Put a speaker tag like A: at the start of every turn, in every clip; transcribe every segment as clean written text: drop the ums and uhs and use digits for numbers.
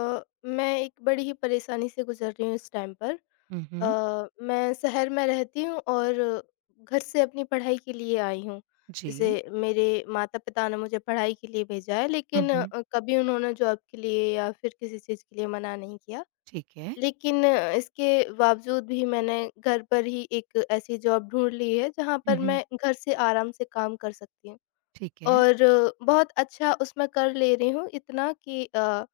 A: मैं एक बड़ी ही परेशानी से गुज़र रही हूँ इस टाइम पर।
B: उहुँ,
A: मैं शहर में रहती हूँ और घर से अपनी पढ़ाई के लिए आई हूँ। जैसे
B: जी।
A: मेरे माता-पिता ने मुझे पढ़ाई के लिए भेजा है, लेकिन
B: उहुँ,
A: कभी उन्होंने जॉब के लिए या फिर किसी चीज़ के लिए मना नहीं किया।
B: ठीक है।
A: लेकिन इसके बावजूद भी मैंने घर पर ही एक ऐसी जॉब ढूँढ ली है जहाँ पर
B: उहुँ,
A: मैं घर से आराम से काम कर सकती हूँ।
B: ठीक है।
A: और बहुत अच्छा उसमें कर ले रही हूँ, इतना कि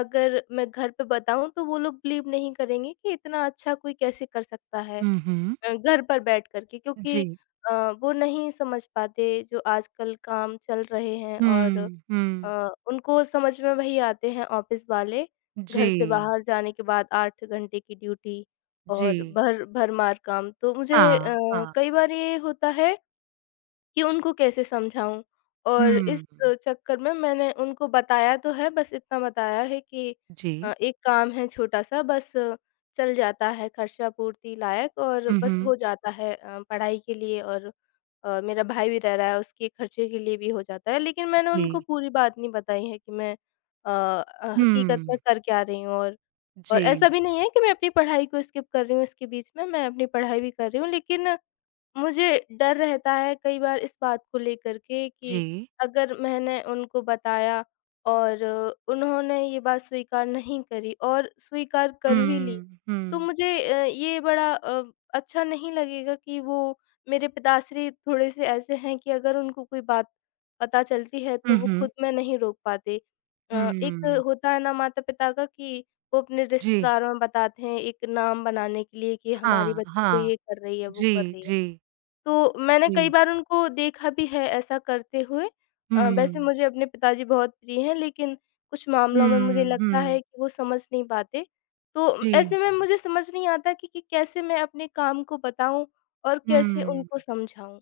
A: अगर मैं घर पे बताऊँ तो वो लोग बिलीव नहीं करेंगे कि इतना अच्छा कोई कैसे कर सकता है
B: उहुँ,
A: घर पर बैठ कर के, क्योंकि
B: जी।
A: वो नहीं समझ पाते जो आजकल काम चल रहे हैं। और
B: हुँ, हुँ,
A: उनको समझ में वही आते हैं ऑफिस वाले,
B: जी,
A: घर से बाहर जाने के बाद 8 घंटे की ड्यूटी
B: जी।
A: और भर भरमार काम। तो मुझे
B: हाँ, हाँ।
A: कई बार ये होता है कि उनको कैसे समझाऊँ? और इस
B: हुँ,
A: चक्कर में मैंने उनको बताया तो है, बस इतना बताया है कि
B: जी।
A: एक काम है छोटा-सा, बस चल जाता है खर्चा पूर्ति लायक, और
B: उहुँ,
A: बस हो जाता है पढ़ाई के लिए, और मेरा भाई भी रह रहा है, उसके खर्चे के लिए भी हो जाता है। लेकिन मैंने
B: जी।
A: उनको पूरी बात नहीं बताई है कि मैं अ हकीकत में
B: हुँ,
A: कर क्या रही हूँ। और
B: जी,
A: ऐसा भी नहीं है कि मैं अपनी पढ़ाई को स्किप कर रही हूँ इसके बीच में, मैं अपनी पढ़ाई भी कर रही हूँ, लेकिन मुझे डर रहता है कई बार इस बात को लेकर के
B: जी।
A: कि अगर मैंने उनको बताया और उन्होंने ये बात स्वीकार नहीं करी, और स्वीकार कर भी ली,
B: हुँ,
A: तो
B: हुँ।
A: मुझे ये बड़ा अच्छा नहीं लगेगा कि वो, मेरे पिताश्री थोड़े-से ऐसे हैं कि अगर उनको कोई बात पता चलती है तो वो
B: उहुँ,
A: खुद में नहीं रोक पाते। एक
B: हुँ।
A: होता है ना माता-पिता का कि वो अपने
B: जी।
A: रिश्तेदारों में बताते हैं एक नाम बनाने के लिए कि हमारी
B: हाँ,
A: बच्ची तो
B: हाँ।
A: ये कर रही है, वो कर
B: जी,
A: रही है।
B: जी,
A: तो मैंने कई
B: जी।
A: बार उनको देखा भी है ऐसा करते हुए। वैसे
B: हुँ,
A: मुझे अपने पिताजी बहुत प्रिय हैं, लेकिन कुछ मामलों में मुझे
B: हुँ,
A: लगता है
B: हुँ।
A: कि वो समझ नहीं पाते। तो ऐसे
B: जी।
A: में मुझे समझ नहीं आता कि कैसे मैं अपने काम को बताऊँ और कैसे
B: हुँ।
A: उनको समझाऊँ?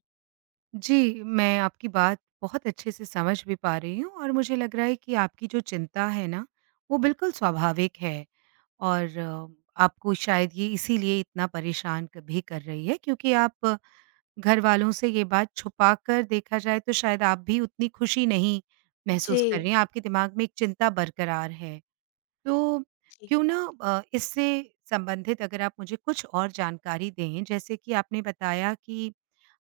B: जी, मैं आपकी बात बहुत अच्छे से समझ भी पा रही हूँ और मुझे लग रहा है कि आपकी जो चिंता है ना, वो बिल्कुल स्वाभाविक है और आपको शायद ये इसीलिए इतना परेशान क भी कर रही है क्योंकि आप घरवालों से ये बात छुपा कर देखा जाए तो शायद आप भी उतनी खुशी नहीं
A: जी।
B: महसूस कर रही हैं, आपके दिमाग में एक चिंता बरकरार है। तो
A: जी।
B: क्यों ना इससे संबंधित अगर आप मुझे कुछ और जानकारी दें, जैसे कि आपने बताया कि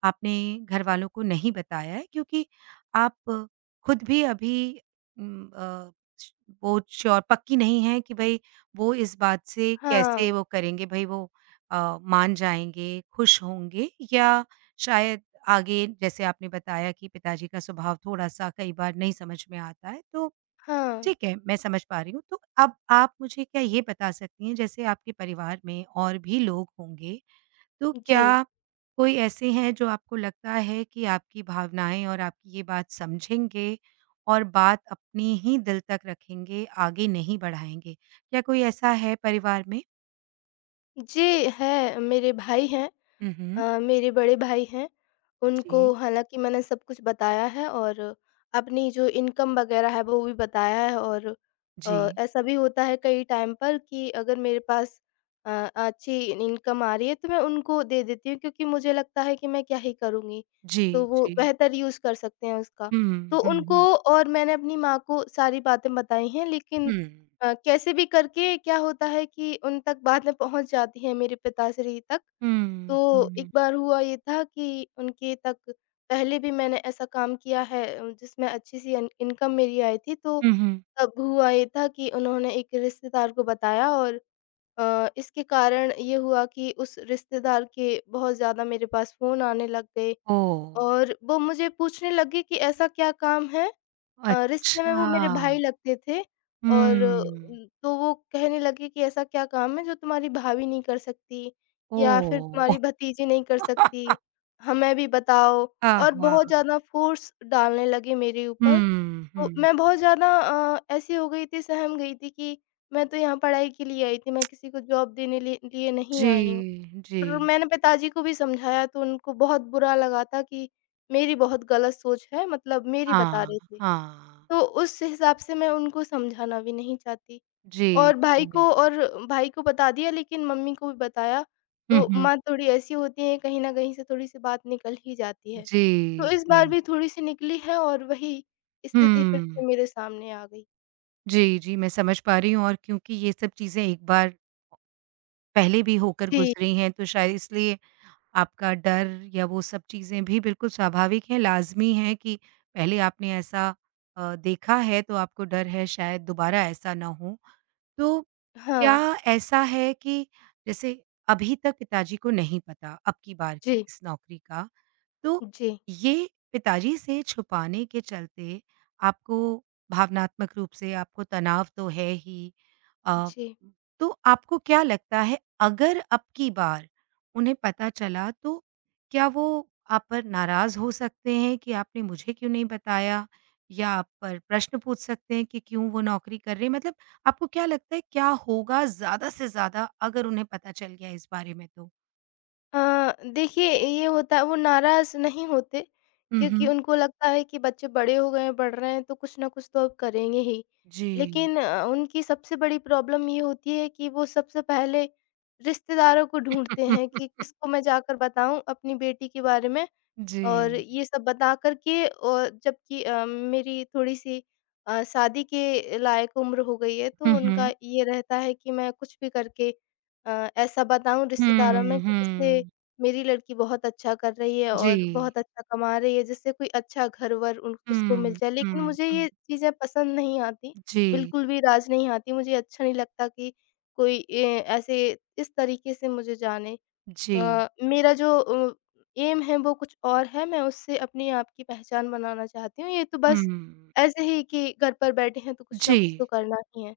B: आपने घरवालों को नहीं बताया है क्योंकि आप खुद भी अभी उम, अ, श वो श्योर पक्की नहीं है कि भई वो इस बात से
A: हाँ,
B: कैसे वो करेंगे भई वो मान जाएँगे, खुश होंगे या शायद आगे जैसे आपने बताया कि पिताजी का स्वभाव थोड़ा-सा कई बार नहीं समझ में आता है, तो
A: हाँ।
B: ठीक है, मैं समझ पा रही हूँ। तो अब आप मुझे क्या ये बता सकती हैं जैसे आपके परिवार में और भी लोग होंगे तो
A: जी।
B: क्या कोई ऐसे हैं जो आपको लगता है कि आपकी भावनाएँ और आपकी ये बात समझेंगे और बात अपनी ही दिल तक रखेंगे, आगे नहीं बढ़ाएँगे? क्या कोई ऐसा है परिवार में?
A: जी, है, मेरे भाई हैं।
B: हुँ, हुँ।
A: मेरे बड़े भाई हैं, उनको
B: जी,
A: हालाँकि मैंने सब कुछ बताया है, और अपनी जो इनकम वग़ैरह है वो भी बताया है। और
B: जी।
A: ऐसा भी होता है कई टाइम पर कि अगर मेरे पास अ, अच्छी इनकम आ रही है तो मैं उनको दे देती हूँ, क्योंकि मुझे लगता है कि मैं क्या ही करूँगी,
B: जी,
A: तो वो
B: जी।
A: बेहतर यूज़ कर सकते हैं उसका। तो
B: हुँ, हुँ,
A: उनको,
B: हुँ।
A: और मैंने अपनी माँ को, सारी बातें बताई हैं, लेकिन
B: हुँ।
A: कैसे भी करके क्या होता है कि उन तक बातें पहुँच जाती हैं, मेरे पिताश्री तक।
B: हुँ,
A: तो एक
B: हुँ।
A: बार हुआ ये था कि उनके तक, पहले भी मैंने ऐसा काम किया है जिसमें अच्छी सी इन इनकम मेरी आई थी, तो
B: हुँ, हुँ।
A: तब हुआ ये था कि उन्होंने एक रिश्तेदार को बताया, और इसके कारण ये हुआ कि उस रिश्तेदार के बहुत ज़्यादा मेरे पास फ़ोन आने लग गए,
B: ओह!
A: और वो मुझे पूछने लगे कि ऐसा क्या काम है। रिश्ते में वो
B: अच्छा।
A: मेरे भाई लगते थे, और
B: हुँ।
A: तो वो कहने लगे कि ऐसा क्या काम है जो तुम्हारी भाभी नहीं कर सकती या फिर तुम्हारी
B: ओह!
A: भतीजी नहीं कर सकती, हमें भी बताओ, और बहुत
B: आहा!
A: ज़्यादा फ़ोर्स डालने लगे मेरे ऊपर।
B: हुँ,
A: तो
B: हुँ।
A: मैं बहुत ज़्यादा ऐसी हो गई थी, सहम गई थी कि मैं तो यहाँ पढ़ाई के लिए आई थी, मैं किसी को जॉब देने लिए लिए नहीं
B: जी,
A: आई हूँ।
B: जी।
A: और मैंने पिताजी को भी समझाया तो उनको बहुत बुरा लगा था कि मेरी बहुत गलत सोच है, मतलब मेरी बता
B: हाँ,
A: रहे थे।
B: हाँ।
A: तो उस हिसाब से मैं उनको समझाना भी नहीं चाहती।
B: जी,
A: और भाई
B: जी।
A: को और भाई को बता दिया, लेकिन मम्मी को भी बताया,
B: हुँ,
A: तो
B: हुँ।
A: माँ थोड़ी ऐसी होती हैं, कहीं न कहीं से थोड़ी-सी बात निकल ही जाती है। तो
B: जी,
A: इस
B: जी।
A: बार भी थोड़ी-सी निकली है, और वही स्थिति फिर
B: हुँ।
A: से मेरे सामने आ गई।
B: जी, जी, मैं समझ पा रही हूँ और क्योंकि ये सब चीज़ें एक बार पहले भी होकर
A: जी,
B: गुज़री हैं, तो शायद इसलिए आपका डर या वो सब चीज़ें भी बिल्कुल स्वाभाविक हैं, लाज़मी हैं कि पहले आपने ऐसा देखा है, तो आपको डर है शायद दोबारा ऐसा ना हो। तो क्या
A: हाँ।
B: ऐसा है कि जैसे अभी तक पिताजी को नहीं पता अब की बार की
A: जी,
B: इस नौकरी का तो
A: जी।
B: ये पिताजी से छुपाने के चलते आपको भावनात्मक रूप से आपको तनाव तो है ही अ,
A: जी।
B: तो आपको क्या लगता है अगर अब की बार उन्हें पता चला तो क्या वो आप पर नाराज़ हो सकते हैं कि आपने मुझे क्यों नहीं बताया? या आप पर प्रश्न पूछ सकते हैं कि क्यों वो नौकरी कर रहे हैं? मतलब आपको क्या लगता है क्या होगा ज़्यादा से ज़्यादा अगर उन्हें पता चल गया इस बारे में तो?
A: देखिए, ये होता है, वो नाराज़ नहीं होते,
B: हुँ,
A: क्योंकि
B: हुँ।
A: उनको लगता है कि बच्चे बड़े हो गए हैं, पढ़ रहे हैं तो कुछ ना कुछ तो अब करेंगे ही।
B: जी।
A: लेकिन उनकी सबसे बड़ी प्रॉब्लम ये होती है कि वो सबसे पहले रिश्तेदारों को ढूँढते हैं कि किसको मैं जाकर बताऊँ अपनी बेटी के बारे में,
B: जी।
A: और ये सब बता कर के। और जबकि मेरी थोड़ी-सी शादी के लायक उम्र हो गई है, तो
B: हुँ,
A: उनका
B: हुँ।
A: ये रहता है कि मैं कुछ भी करके ऐसा बताऊँ रिश्तेदारों में
B: हुँ,
A: कि, जिससे
B: हुँ।
A: मेरी लड़की बहुत अच्छा कर रही है
B: जी।
A: और बहुत अच्छा कमा रही है, जिससे कोई अच्छा घर-वर उन उसको मिल
B: हुँ,
A: जाए। लेकिन
B: हुँ,
A: मुझे ये
B: हुँ।
A: चीज़ें पसंद नहीं आती,
B: जी,
A: बिल्कुल भी राज़ नहीं आती। मुझे अच्छा नहीं लगता कि कोई ए ऐसे इस तरीके से मुझे जाने।
B: जी।
A: मेरा जो एम है वो कुछ और है, मैं उससे अपने आप की पहचान बनाना चाहती हूँ। ये तो बस
B: हुँ।
A: ऐसे ही कि घर पर बैठे हैं तो कुछ ना कुछ तो
B: जी,
A: करना ही है,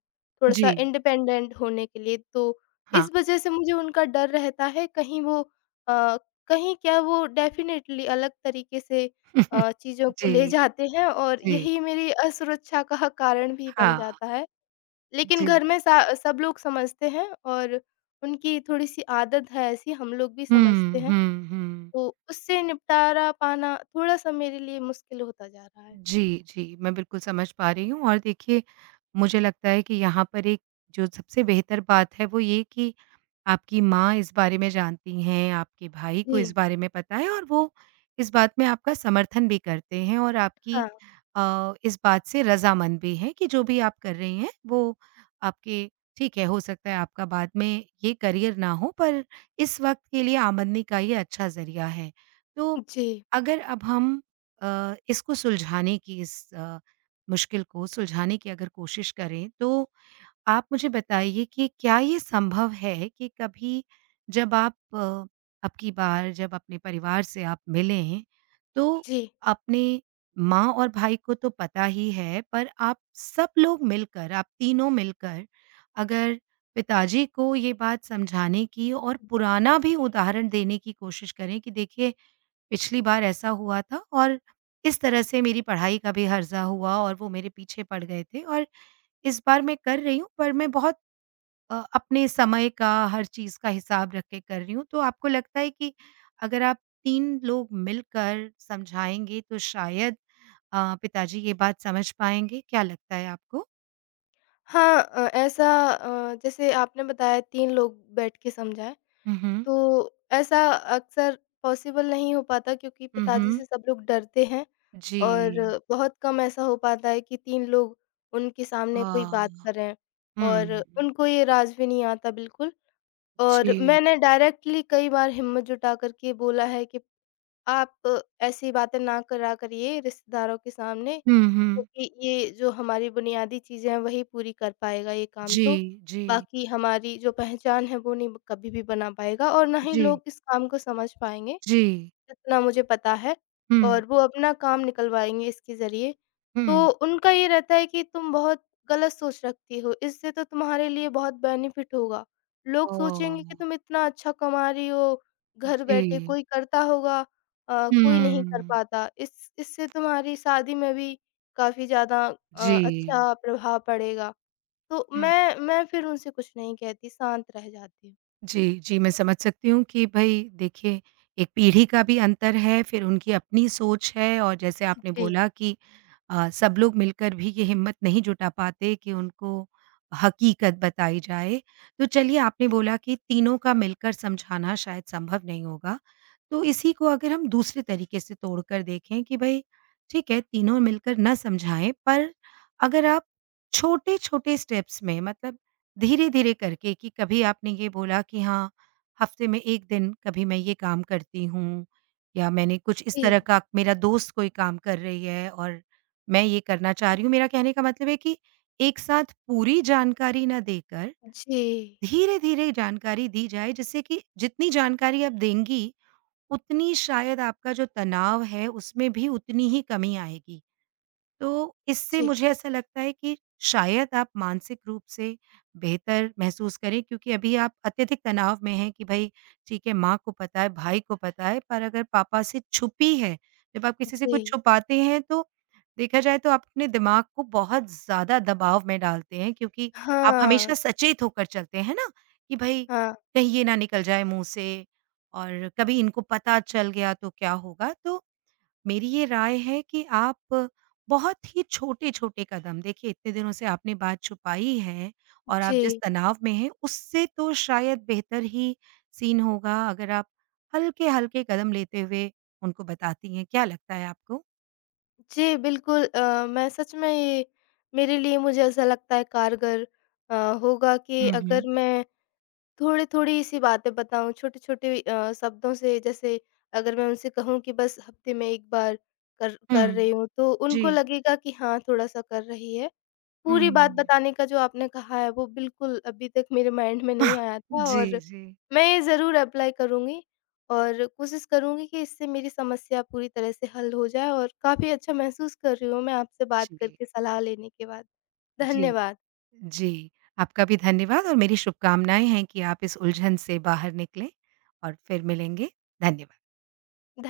B: जी।
A: थोड़ा-सा इंडिपेंडेंट होने के लिए। तो
B: हाँ।
A: इस वज़ह से मुझे उनका डर रहता है, कहीं वो अ, कहीं क्या, वो डेफ़िनेटली अलग तरीके से चीज़ों को
B: जी,
A: ले जाते हैं, और
B: जी।
A: यही मेरी असुरक्षा का कारण भी बन
B: हाँ,
A: जाता है। लेकिन
B: जी।
A: घर में सा सब लोग समझते हैं, और उनकी थोड़ी-सी आदत है ऐसी, हम लोग भी समझते
B: हुँ,
A: हैं,
B: हुँ, हुँ।
A: तो उससे निपटारा पाना थोड़ा-सा मेरे लिए मुश्किल होता जा रहा है।
B: जी, जी। मैं बिल्कुल समझ पा रही हूँ और देखिए, मुझे लगता है कि यहाँ पर एक जो सबसे बेहतर बात है वो ये कि आपकी माँ इस बारे में जानती हैं, आपके भाई को इस
A: जी,
B: बारे में पता है और वो इस बात में आपका समर्थन भी करते हैं और आपकी
A: हाँ।
B: इस बात से रज़ामंद भी हैं कि जो भी आप कर रही हैं वो आपके ठीक है, हो सकता है आपका बाद में ये करियर ना हो पर इस वक़्त के लिए आमदनी का ये अच्छा ज़रिया है। तो
A: जी,
B: अगर अब हम इसको सुलझाने की इस मुश्किल को सुलझाने की अगर कोशिश करें तो आप मुझे बताइए कि क्या ये संभव है कि कभी जब आप अब की बार जब अपने परिवार से आप मिलें तो
A: जी।
B: अपने माँ और भाई को तो पता ही है पर आप सब लोग मिलकर आप तीनों मिलकर अगर पिताजी को ये बात समझाने की और पुराना भी उदाहरण देने की कोशिश करें कि देखिए पिछली बार ऐसा हुआ था और इस तरह से मेरी पढ़ाई का भी हर्जा हुआ और वो मेरे पीछे पड़ गए थे और इस बार मैं कर रही हूँ पर मैं बहुत अपने समय का हर चीज़ का हिसाब रख के कर रही हूँ। तो आपको लगता है कि अगर आप 3 लोग मिलकर समझाएँगे तो शायद पिताजी ये बात समझ पाएँगे? क्या लगता है आपको?
A: हाँ, ऐसा, जैसे आपने बताया 3 लोग बैठ के समझाएँ,
B: हुँ, हुँ।
A: तो ऐसा अक्सर पॉसिबल नहीं हो पाता, क्योंकि
B: हुँ,
A: पिताजी
B: हुँ।
A: से सब लोग डरते हैं,
B: जी।
A: और बहुत कम ऐसा हो पाता है कि 3 लोग उनके सामने कोई बात
B: वाह!
A: करें, और
B: हुँ।
A: उनको ये राज़ भी नहीं आता बिल्कुल। और
B: जी।
A: मैंने डायरेक्टली कई बार हिम्मत जुटा कर के बोला है कि आप ऐसी बातें ना करा करिए रिश्तेदारों के सामने,
B: हुँ, हुँ।
A: क्योंकि ये जो हमारी बुनियादी चीज़ें हैं वही पूरी कर पाएगा ये काम
B: जी,
A: तो,
B: जी,
A: बाकी हमारी जो पहचान है वो नहीं कभी भी बना पाएगा, और ना ही
B: जी,
A: लोग इस काम को समझ पाएँगे।
B: जी।
A: इतना मुझे पता है,
B: हुँ,
A: और वो अपना काम निकलवाएँगे इसके ज़रिए।
B: हुँ।
A: तो उनका ये रहता है कि तुम बहुत गलत सोच रखती हो, इससे तो तुम्हारे लिए बहुत बेनिफिट होगा। लोग सोचेंगे कि
B: ओह!
A: तुम इतना अच्छा कमा रही हो, घर बैठे
B: जी।
A: कोई करता होगा, कोई नहीं कर
B: हुँ।
A: पाता। इस इससे तुम्हारी शादी में भी काफ़ी ज़्यादा
B: जी।
A: अच्छा प्रभाव पड़ेगा। तो
B: हुँ।
A: मैं फिर उनसे कुछ नहीं कहती, शांत रह जाती हूँ।
B: जी, जी, मैं समझ सकती हूँ कि भई देखिए, एक पीढ़ी का भी अंतर है, फिर उनकी अपनी सोच है और जैसे आपने
A: जी,
B: बोला कि सब लोग मिलकर भी ये हिम्मत नहीं जुटा पाते कि उनको हकीकत बताई जाए। तो चलिए आपने बोला कि तीनों का मिलकर समझाना शायद संभव नहीं होगा। तो इसी को अगर हम दूसरे तरीके से तोड़कर देखें कि भई ठीक है, तीनों मिलकर ना समझाएँ पर अगर आप छोटे-छोटे स्टेप्स में मतलब धीरे-धीरे करके कि कभी आपने ये बोला कि हाँ, हफ्ते में 1 दिन कभी मैं ये काम करती हूँ या मैंने कुछ इस
A: जी।
B: तरह का मेरा दोस्त कोई काम कर रही है और मैं ये करना चाह रही हूँ। मेरा कहने का मतलब है कि एक साथ पूरी जानकारी ना देकर
A: जी,
B: धीरे-धीरे जानकारी दी जाए जिससे कि जितनी जानकारी आप देंगी, उतनी शायद आपका जो तनाव है उसमें भी उतनी ही कमी आएगी। तो इससे
A: जी,
B: मुझे ऐसा लगता है कि शायद आप मानसिक रूप से बेहतर महसूस करें क्योंकि अभी आप अत्यधिक तनाव में हैं कि भाई ठीक है माँ को पता है, भाई को पता है, पर अगर पापा से छुपी है, जब आप किसी से कुछ
A: जी।
B: छुपाते हैं तो देखा जाए तो आप अपने दिमाग को बहुत ज़्यादा दबाव में डालते हैं क्योंकि आप
A: हाँ,
B: हमेशा सचेत होकर चलते हैं ना कि भाई
A: हाँ।
B: कहीं ये ना निकल जाए मुँह से और कभी इनको पता चल गया तो क्या होगा? तो मेरी ये राय है कि आप बहुत ही छोटे-छोटे कदम देखिए इतने दिनों से आपने बात छुपाई है और आप जिस
A: जी,
B: तनाव में हैं उससे तो शायद बेहतर ही सीन होगा अगर आप हल्के-हल्के कदम लेते हुए उनको बताती हैं। क्या लगता है आपको?
A: जी, बिल्कुल। मैं सच में ये, मेरे लिए मुझे ऐसा लगता है कारगर अ, होगा कि
B: हुँ, हुँ।
A: अगर मैं थोड़ी-थोड़ी सी बातें बताऊँ, छोटे-छोटे शब्दों से। जैसे अगर मैं उनसे कहूँ कि बस हफ़्ते में 1 बार कर कर
B: हुँ।
A: रही हूँ, तो
B: जी।
A: उनको लगेगा कि हाँ, थोड़ा-सा कर रही है। पूरी बात
B: हुँ।
A: बताने का जो आपने कहा है वो बिल्कुल अभी तक मेरे माइंड में नहीं आया था,
B: जी,
A: और
B: जी।
A: मैं ये ज़रूर एप्लाई करूँगी और कोशिश करूँगी कि इससे मेरी समस्या पूरी तरह से हल हो जाए। और काफ़ी अच्छा महसूस कर रही हूँ मैं आपसे बात
B: जी,
A: करके सलाह लेने के बाद।
B: जी,
A: धन्यवाद।
B: जी। आपका भी धन्यवाद और मेरी शुभकामनाएँ हैं कि आप इस उलझन से बाहर निकलें और फिर मिलेंगे। धन्यवाद।